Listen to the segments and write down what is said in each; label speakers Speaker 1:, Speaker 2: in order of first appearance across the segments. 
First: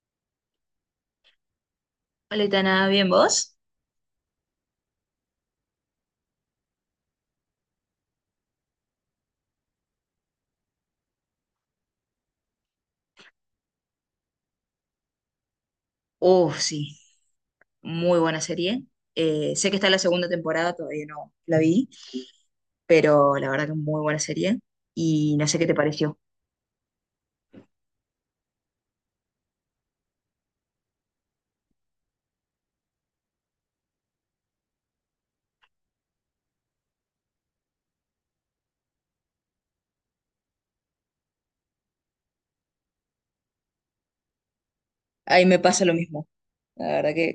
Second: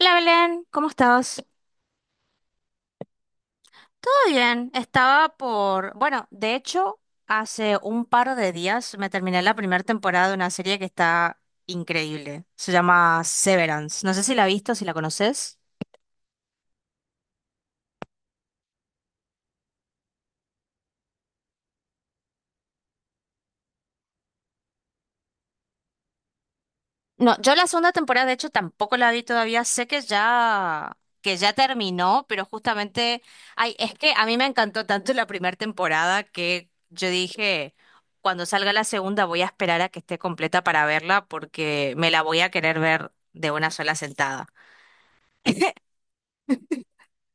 Speaker 1: Hola Belén, ¿cómo estás?
Speaker 2: Hola, nada, ¿bien vos?
Speaker 1: Todo bien, estaba por... Bueno, de hecho, hace un par de días me terminé la primera temporada de una serie que está increíble. Se llama Severance. No sé si la has visto, si la conoces.
Speaker 2: Oh, sí, muy buena serie. Sé que está la segunda temporada, todavía no la vi, pero la verdad que muy buena serie. Y no sé qué te pareció.
Speaker 1: No, yo la segunda temporada, de hecho, tampoco la vi todavía. Sé que ya terminó, pero justamente, ay, es que a mí me encantó tanto la primera temporada que yo dije, cuando salga la segunda voy a esperar a que esté completa para verla porque me la voy a querer ver de una sola sentada.
Speaker 2: Ahí me pasa lo mismo. La verdad que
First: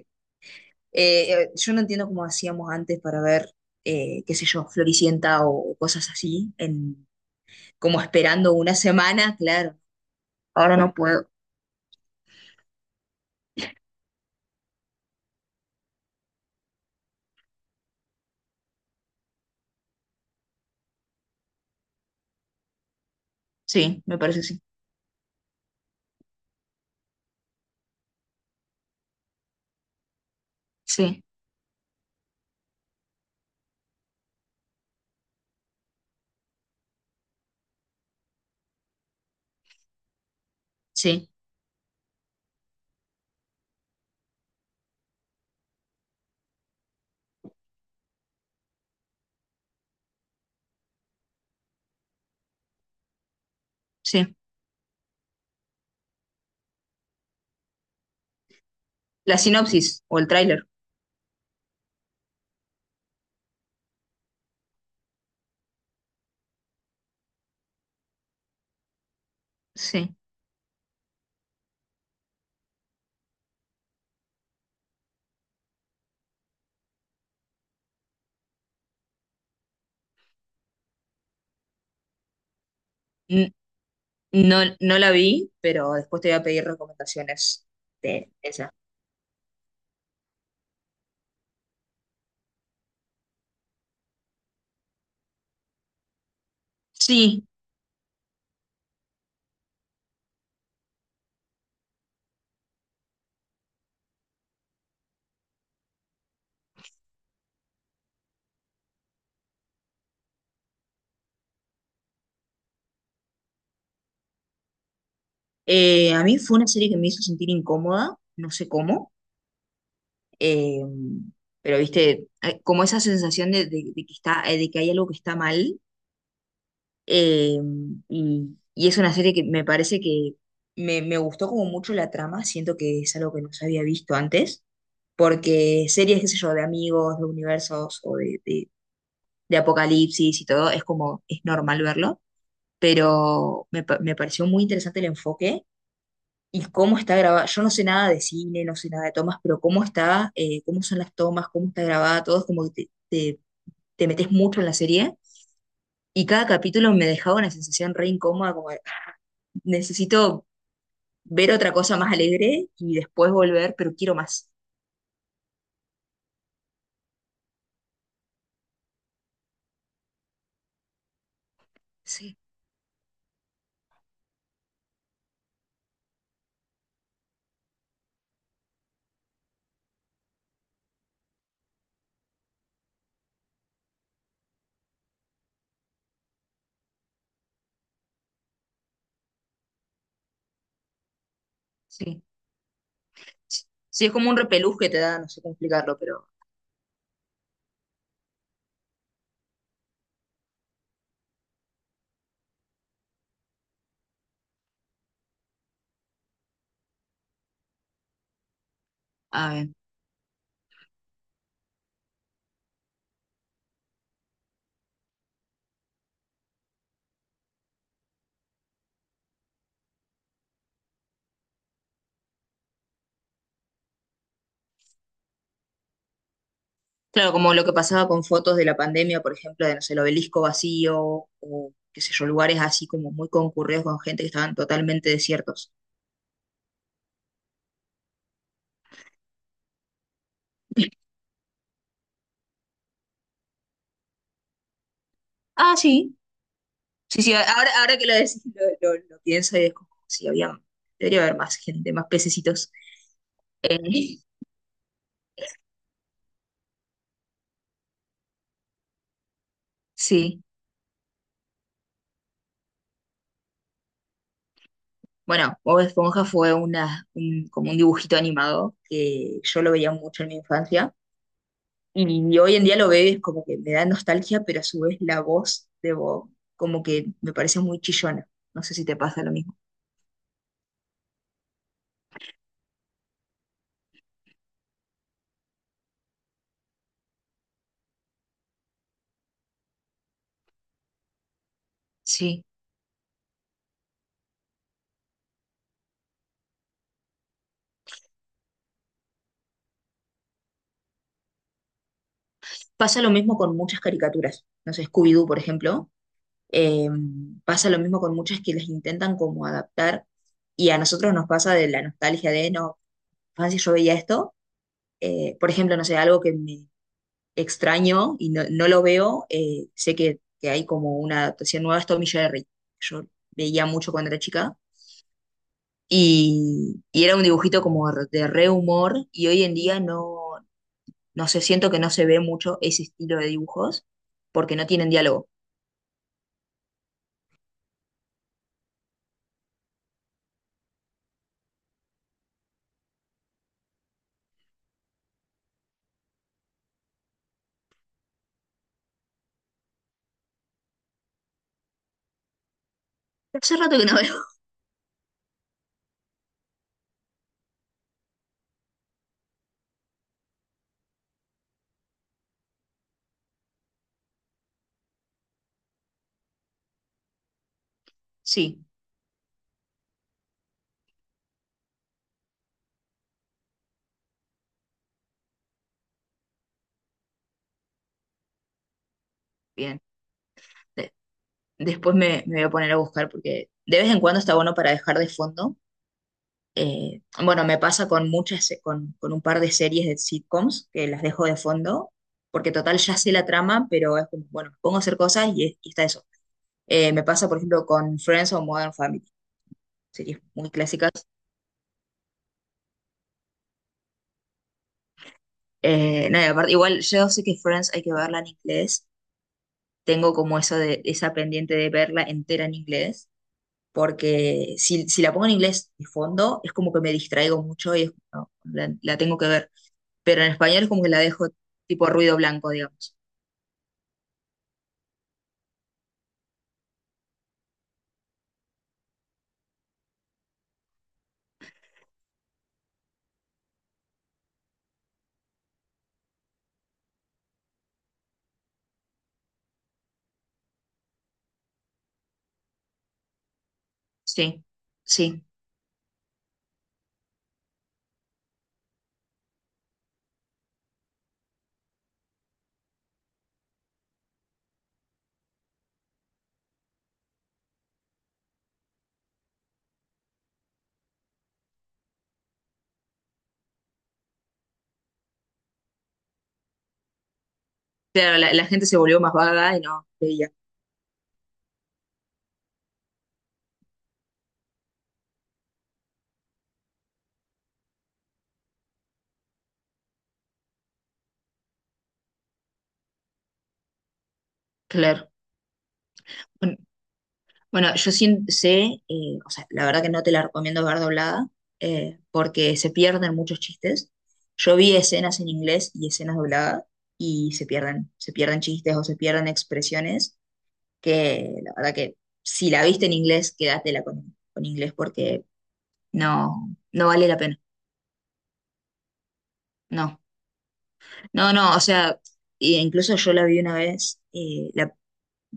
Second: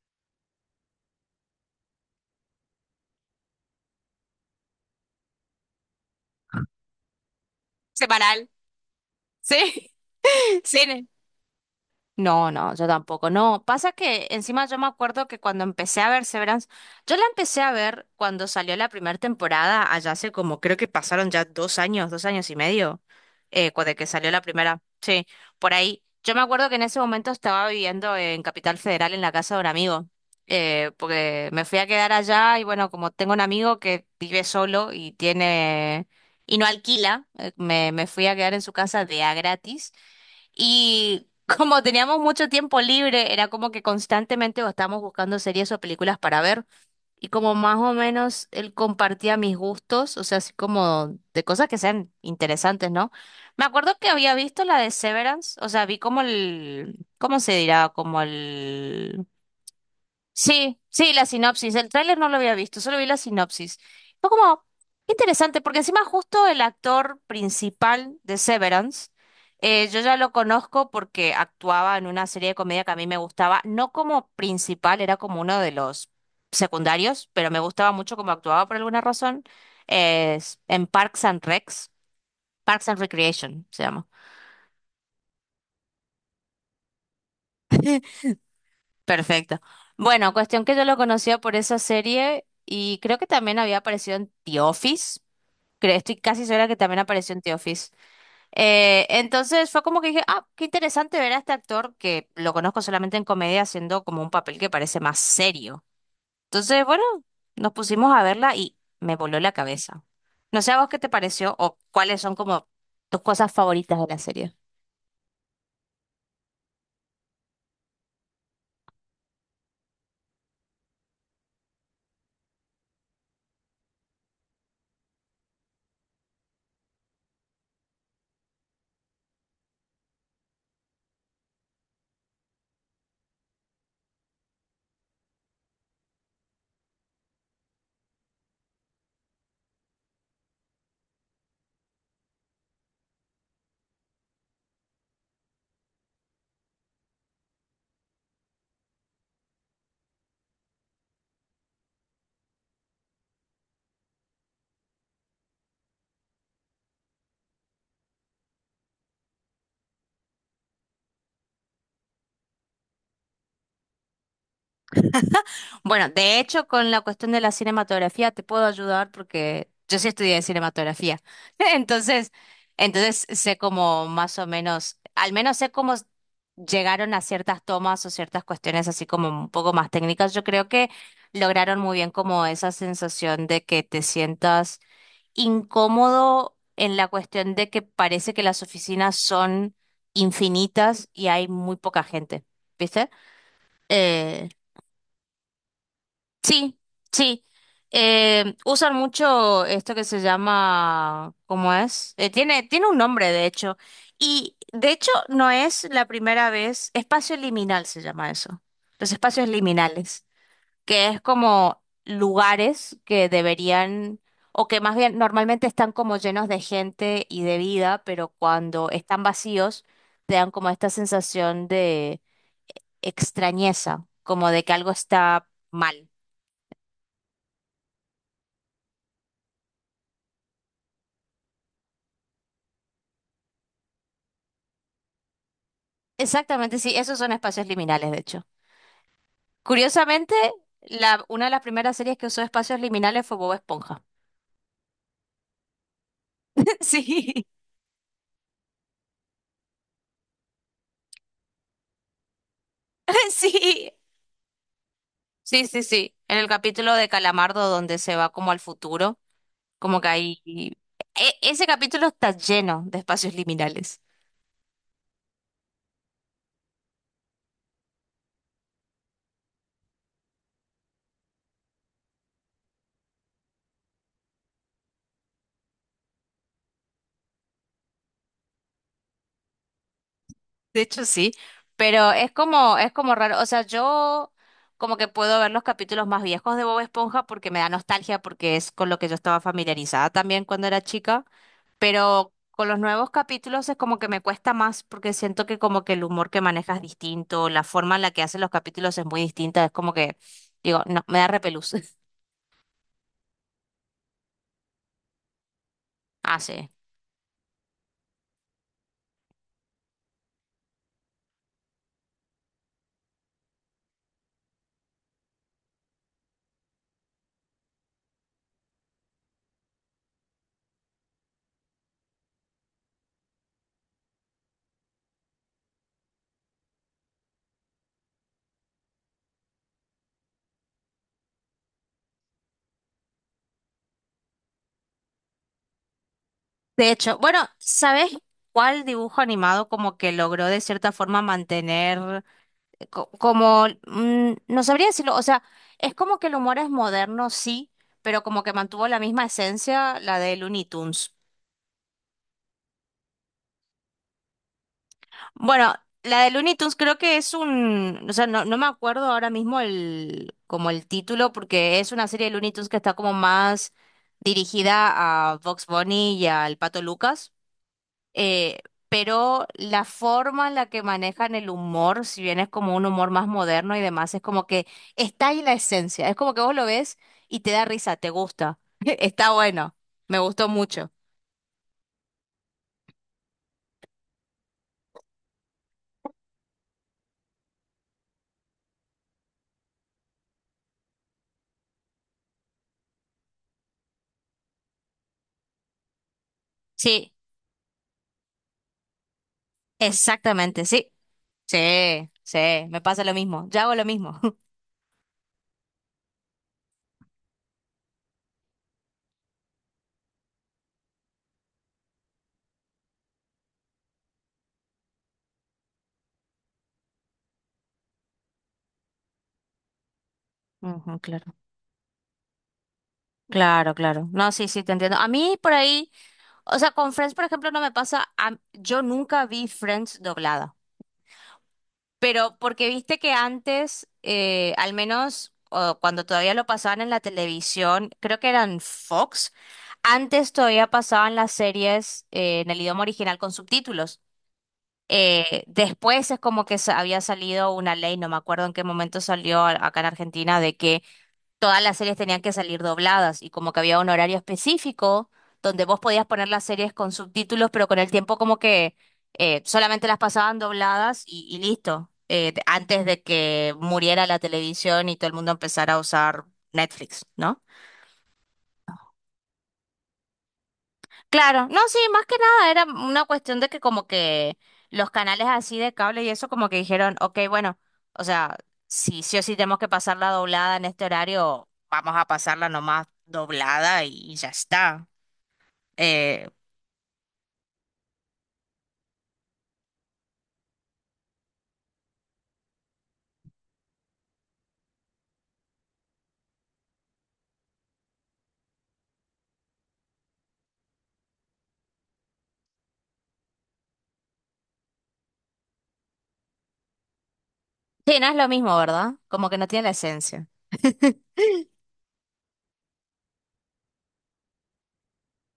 Speaker 2: yo no entiendo cómo hacíamos antes para ver, qué sé yo, Floricienta o cosas así, en, como
Speaker 1: Semanal.
Speaker 2: esperando una semana, claro.
Speaker 1: Sí,
Speaker 2: Ahora
Speaker 1: sí.
Speaker 2: no puedo.
Speaker 1: No, no, yo tampoco. No, pasa que encima yo me acuerdo que cuando empecé a ver Severance, yo la empecé a ver cuando salió la primera temporada, allá hace como creo que pasaron ya dos años y medio, de
Speaker 2: Sí,
Speaker 1: que
Speaker 2: me
Speaker 1: salió
Speaker 2: parece
Speaker 1: la
Speaker 2: que sí.
Speaker 1: primera. Sí, por ahí. Yo me acuerdo que en ese momento estaba viviendo en Capital Federal en la casa de un amigo,
Speaker 2: Sí,
Speaker 1: porque me fui a quedar allá y bueno, como tengo un amigo que vive solo y tiene y no alquila, me fui a quedar en su casa de a gratis. Y
Speaker 2: sí,
Speaker 1: como teníamos mucho tiempo libre, era como que constantemente estábamos buscando series o películas para ver. Y como más o menos él compartía mis gustos, o sea, así como de cosas que sean interesantes, ¿no? Me acuerdo que había
Speaker 2: sí.
Speaker 1: visto la de Severance, o sea, vi como el, ¿cómo se dirá? Como el...
Speaker 2: La sinopsis o el tráiler.
Speaker 1: Sí, sí, la sinopsis. El tráiler no lo había visto, solo vi la sinopsis. Fue como qué interesante, porque encima justo el actor principal de Severance, yo
Speaker 2: Sí.
Speaker 1: ya lo conozco porque actuaba en una serie de comedia que a mí me gustaba, no como principal, era como uno de los secundarios, pero me gustaba mucho cómo actuaba por alguna razón, es en Parks and Recs, Parks and Recreation se llama.
Speaker 2: No, no la vi, pero después te voy a pedir recomendaciones de esa.
Speaker 1: Perfecto. Bueno, cuestión que yo lo conocía por esa serie y creo que también había aparecido en The Office. Creo, estoy casi segura que también apareció en
Speaker 2: Sí,
Speaker 1: The Office. Entonces fue como que dije, ah, qué interesante ver a este actor que lo conozco solamente en comedia haciendo como un papel que parece más serio. Entonces, bueno, nos pusimos a verla y me voló la cabeza. No sé a vos qué te pareció o cuáles son como tus cosas favoritas de la serie.
Speaker 2: a mí fue una serie que me hizo sentir incómoda, no sé cómo, eh, pero viste, como esa sensación de que está, de que hay algo que está mal, eh, y es una serie que me parece que me gustó como mucho la trama. Siento que es algo que no se había visto antes, porque series, qué sé yo, de amigos, de universos o de de apocalipsis y todo, es como, es normal verlo, pero me pareció muy interesante el enfoque y cómo está grabada. Yo no sé nada de cine, no sé nada de tomas, pero cómo está, cómo son las tomas, cómo está grabada, todo es como que te, te metes mucho en la serie, y cada capítulo me dejaba una sensación re incómoda, como de, "Ah, necesito ver otra cosa más alegre y después volver, pero quiero más."
Speaker 1: Bueno, de hecho, con la cuestión de la cinematografía te puedo ayudar porque yo sí estudié cinematografía. Entonces,
Speaker 2: Sí,
Speaker 1: entonces sé como más o menos, al menos sé cómo s- llegaron a ciertas tomas o ciertas cuestiones así como un poco más técnicas. Yo creo que lograron muy bien como esa sensación de que te sientas incómodo en la cuestión de que parece que las oficinas son infinitas y hay muy poca
Speaker 2: sí.
Speaker 1: gente, ¿viste?
Speaker 2: Sí, es como un
Speaker 1: Eh,
Speaker 2: repelús que te da, no sé cómo explicarlo, pero...
Speaker 1: Sí, sí. Usan mucho esto que se llama, ¿cómo es? Tiene, tiene un nombre, de hecho. Y de hecho no es la primera vez, espacio liminal se llama eso. Los espacios liminales, que es como lugares que deberían, o que más bien normalmente están como llenos de gente y de vida, pero cuando están vacíos, te dan como esta sensación de extrañeza, como de que algo está mal.
Speaker 2: Claro, como lo que pasaba con fotos de la pandemia, por ejemplo, de, no sé, el obelisco vacío o qué sé yo, lugares así como muy concurridos con gente que estaban totalmente desiertos.
Speaker 1: Exactamente, sí, esos son espacios liminales, de hecho. Curiosamente, la, una de las primeras series que usó espacios liminales fue Bob Esponja.
Speaker 2: Ah, sí, sí, sí,
Speaker 1: Sí,
Speaker 2: ahora que lo decís, lo pienso y es como, sí, había, debería haber más gente, más pececitos. Eh,
Speaker 1: sí, sí, sí, sí. En el capítulo de Calamardo donde se va como al futuro, como que ahí...
Speaker 2: sí,
Speaker 1: ese capítulo está lleno de espacios liminales.
Speaker 2: bueno, Bob Esponja fue como un dibujito animado que yo lo veía mucho en mi infancia. Y hoy en día lo ves como que me da nostalgia, pero a su vez la voz de Bob como que me parece muy chillona. No sé si te pasa lo mismo.
Speaker 1: De hecho, sí, pero es como raro. O sea, yo como que puedo ver los capítulos más viejos de Bob Esponja porque me da nostalgia, porque es con lo que yo estaba familiarizada también cuando era chica. Pero
Speaker 2: Sí.
Speaker 1: con los nuevos capítulos es como que me cuesta más porque siento que como que el humor que manejas es distinto, la forma en la que hacen los capítulos es muy distinta, es como que, digo, no, me da repelús.
Speaker 2: Pasa lo mismo con muchas caricaturas. No sé, Scooby-Doo, por ejemplo.
Speaker 1: Ah, sí.
Speaker 2: eh, Pasa lo mismo con muchas que las intentan como adaptar. Y a nosotros nos pasa de la nostalgia de, no, si yo veía esto. Por ejemplo, no sé, algo que me extraño y no, no lo veo. Sé que hay como una adaptación nueva, es Tom y Jerry. Yo veía mucho cuando era chica. Y era un dibujito como de re humor y hoy en día no, no sé, siento que no se ve mucho ese estilo de dibujos porque no tienen diálogo.
Speaker 1: De hecho, bueno, ¿sabes cuál dibujo animado como que logró de cierta forma mantener no sabría decirlo, o sea, es como que el humor es moderno, sí, pero como que mantuvo la misma esencia, la de Looney Tunes.
Speaker 2: Hace rato que no veo.
Speaker 1: Bueno, la de Looney Tunes creo que es un, o sea, no, no me acuerdo ahora mismo el, como el título, porque es una serie de Looney Tunes que está como más dirigida a Vox Bunny y al Pato Lucas, eh,
Speaker 2: Sí,
Speaker 1: pero la forma en la que manejan el humor, si bien es como un humor más moderno y demás, es como que está ahí la esencia, es como que vos lo ves y te da risa, te gusta, está bueno,
Speaker 2: bien.
Speaker 1: me gustó mucho.
Speaker 2: De- Después me voy a poner a buscar porque de vez en cuando está bueno para dejar de fondo. Bueno, me pasa con con un par de series de sitcoms que las dejo de fondo porque total ya sé la trama, pero es como, bueno, me pongo a hacer cosas y está eso. Me
Speaker 1: Sí,
Speaker 2: pasa, por ejemplo, con Friends o Modern Family, series muy
Speaker 1: exactamente, sí.
Speaker 2: clásicas.
Speaker 1: Sí, sí, me pasa lo mismo, yo hago lo mismo.
Speaker 2: No, y aparte, igual yo sé que Friends hay que verla en inglés. Tengo como eso de esa pendiente de verla entera en inglés, porque si la pongo en inglés de fondo, es como que me distraigo mucho no, la tengo que ver. Pero en español es como que
Speaker 1: Ujú,
Speaker 2: la dejo
Speaker 1: claro,
Speaker 2: tipo ruido blanco, digamos.
Speaker 1: claro, claro. No, sí, sí, te entiendo. A mí por ahí, o sea, con Friends, por ejemplo, no me pasa, yo nunca vi Friends doblada, pero porque viste que antes, al menos o cuando todavía lo pasaban en la televisión, creo que eran Fox, antes todavía pasaban las series en el idioma original con subtítulos.
Speaker 2: Sí, sí.
Speaker 1: Después es como que había salido una ley, no me acuerdo en qué momento salió acá en Argentina, de que todas las series tenían que salir dobladas y como que había un horario específico donde vos podías poner las series con subtítulos, pero con el tiempo como que solamente las pasaban dobladas y listo, antes de que muriera la televisión y todo el mundo empezara a usar Netflix, ¿no?
Speaker 2: Claro, la gente se volvió más vaga y no veía.
Speaker 1: Claro, no, sí, más que nada era una cuestión de que como que los canales así de cable y eso como que dijeron, ok, bueno, o sea, si sí o sí tenemos que pasar la doblada en este horario, vamos a pasarla nomás doblada y ya está.
Speaker 2: Claro.
Speaker 1: Eh,
Speaker 2: Bueno, yo sí sé, o sea, la verdad que no te la recomiendo ver doblada, porque se pierden muchos chistes. Yo vi escenas en inglés y escenas dobladas y se pierden chistes o se pierden expresiones, que la verdad que si la viste en inglés, quédatela con inglés porque no, no vale la pena.
Speaker 1: sí, no es lo mismo, ¿verdad? Como que no tiene la
Speaker 2: No,
Speaker 1: esencia.
Speaker 2: no, no, o sea, e incluso yo la vi una vez,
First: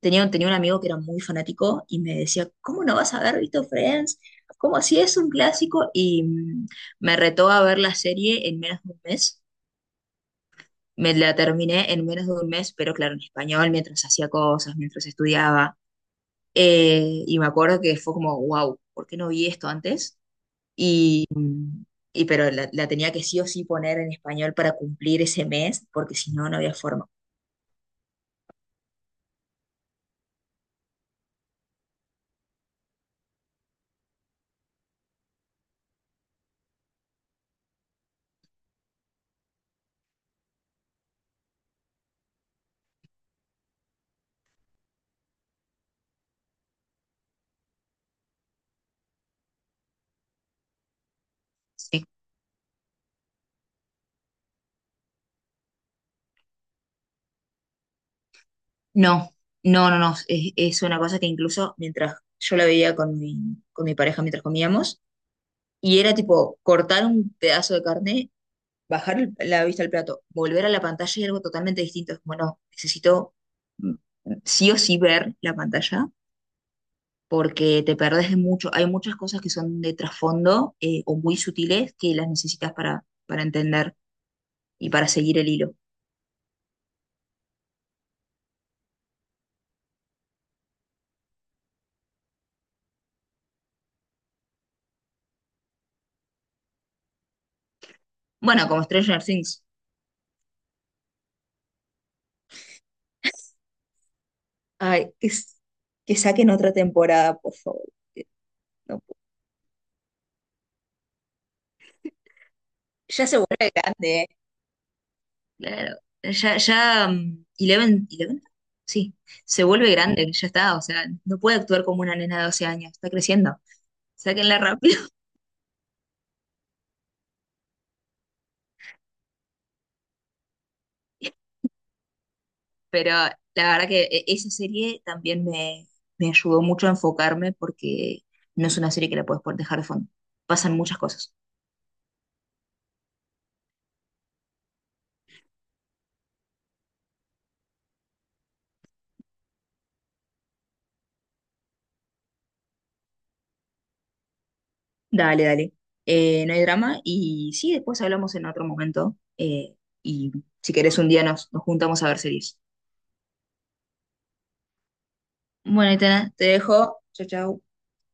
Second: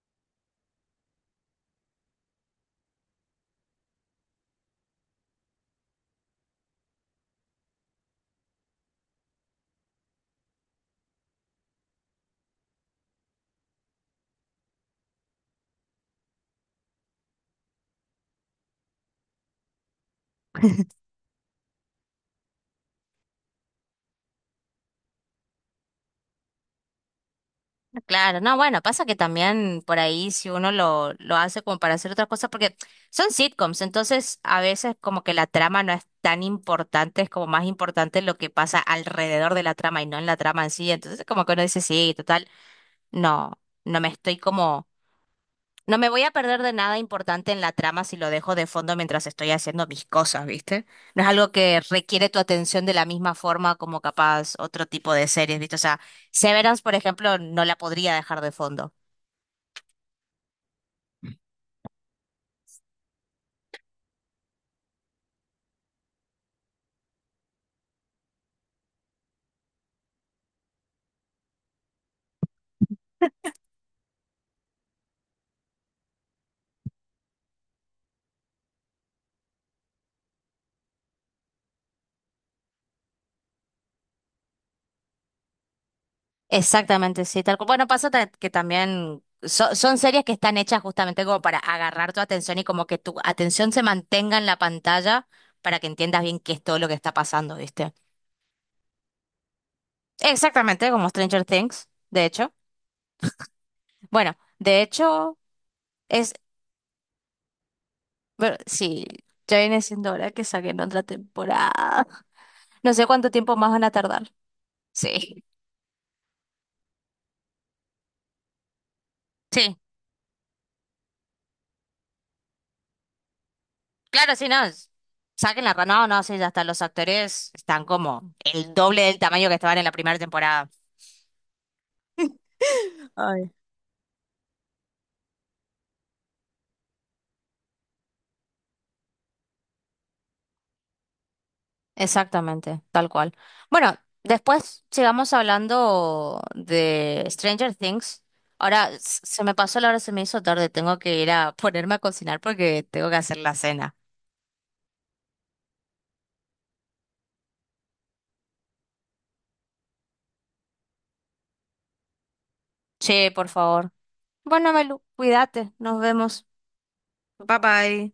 Speaker 2: tenía, tenía un amigo que era muy fanático y me decía, "¿Cómo no vas a haber visto Friends? ¿Cómo así? Es un clásico." Y mm, me retó a ver la serie en menos de un mes. Me la terminé en menos de un mes, pero claro, en español, mientras hacía cosas, mientras estudiaba. Y me acuerdo que fue como, wow, ¿por qué no vi esto antes? Y, y pero la tenía que sí o sí poner en español para cumplir ese mes, porque si no, no había forma.
Speaker 1: Claro, no, bueno, pasa que también por ahí si uno lo hace como para hacer otras cosas, porque son sitcoms, entonces a veces como que la trama no es tan importante, es como más importante lo que pasa alrededor de la trama y no en la trama en sí, entonces como que uno dice, sí, total, no, no me estoy como, no me voy a perder de nada importante en la trama si lo dejo de fondo mientras estoy haciendo mis cosas, ¿viste? No es algo que requiere tu atención de la misma forma como capaz otro tipo de series, ¿viste? O sea, Severance, por ejemplo, no la podría dejar de fondo.
Speaker 2: No, no, no, no. Es una cosa que incluso mientras yo la veía con mi pareja mientras comíamos, y era tipo cortar un pedazo de carne, bajar la vista al plato, volver a la pantalla y algo totalmente distinto. Es como, no, necesito mm, sí o sí ver la pantalla porque te perdés de mucho. Hay muchas cosas que son de trasfondo, o muy sutiles, que las necesitas para entender y para seguir el hilo.
Speaker 1: Exactamente, sí, tal cual. Bueno, pasa que también son series que están hechas justamente como para agarrar tu atención y como que tu atención se mantenga en la pantalla para que entiendas bien qué es todo lo que está pasando, ¿viste?
Speaker 2: Bueno, como Stranger Things.
Speaker 1: Exactamente, como Stranger Things, de hecho. Bueno, de
Speaker 2: Ay,
Speaker 1: hecho,
Speaker 2: que
Speaker 1: es,
Speaker 2: saquen otra temporada, por favor. No,
Speaker 1: sí, ya viene siendo hora que saquen otra temporada. No sé
Speaker 2: ya
Speaker 1: cuánto
Speaker 2: se
Speaker 1: tiempo más
Speaker 2: vuelve
Speaker 1: van a
Speaker 2: grande, ¿eh?
Speaker 1: tardar. Sí.
Speaker 2: Claro. Ya, ya, mm, Eleven, Eleven, sí, se
Speaker 1: Sí.
Speaker 2: vuelve grande, ya está, o sea, no puede actuar como una nena de 12 años, está creciendo,
Speaker 1: Claro, sí,
Speaker 2: sáquenla
Speaker 1: no.
Speaker 2: rápido.
Speaker 1: Saquen la... No, no, sí, ya está. Los actores están como el doble del tamaño que estaban en la primera temporada.
Speaker 2: Pero la
Speaker 1: Ay.
Speaker 2: verdad que esa serie también me ayudó mucho a enfocarme porque no es una serie que la puedes dejar de fondo. Pasan muchas cosas.
Speaker 1: Exactamente, tal cual. Bueno, después sigamos hablando de Stranger Things. Ahora se me pasó la hora, se me hizo tarde. Tengo que ir a ponerme a cocinar porque tengo que hacer la cena.
Speaker 2: Dale, dale. No hay drama y sí, después hablamos en otro momento, y si querés un día nos juntamos a ver series.
Speaker 1: Che, por favor. Bueno, Melu, cuídate.
Speaker 2: Bueno,
Speaker 1: Nos
Speaker 2: Itana, te
Speaker 1: vemos.
Speaker 2: dejo. Chau,
Speaker 1: Bye
Speaker 2: chau.
Speaker 1: bye.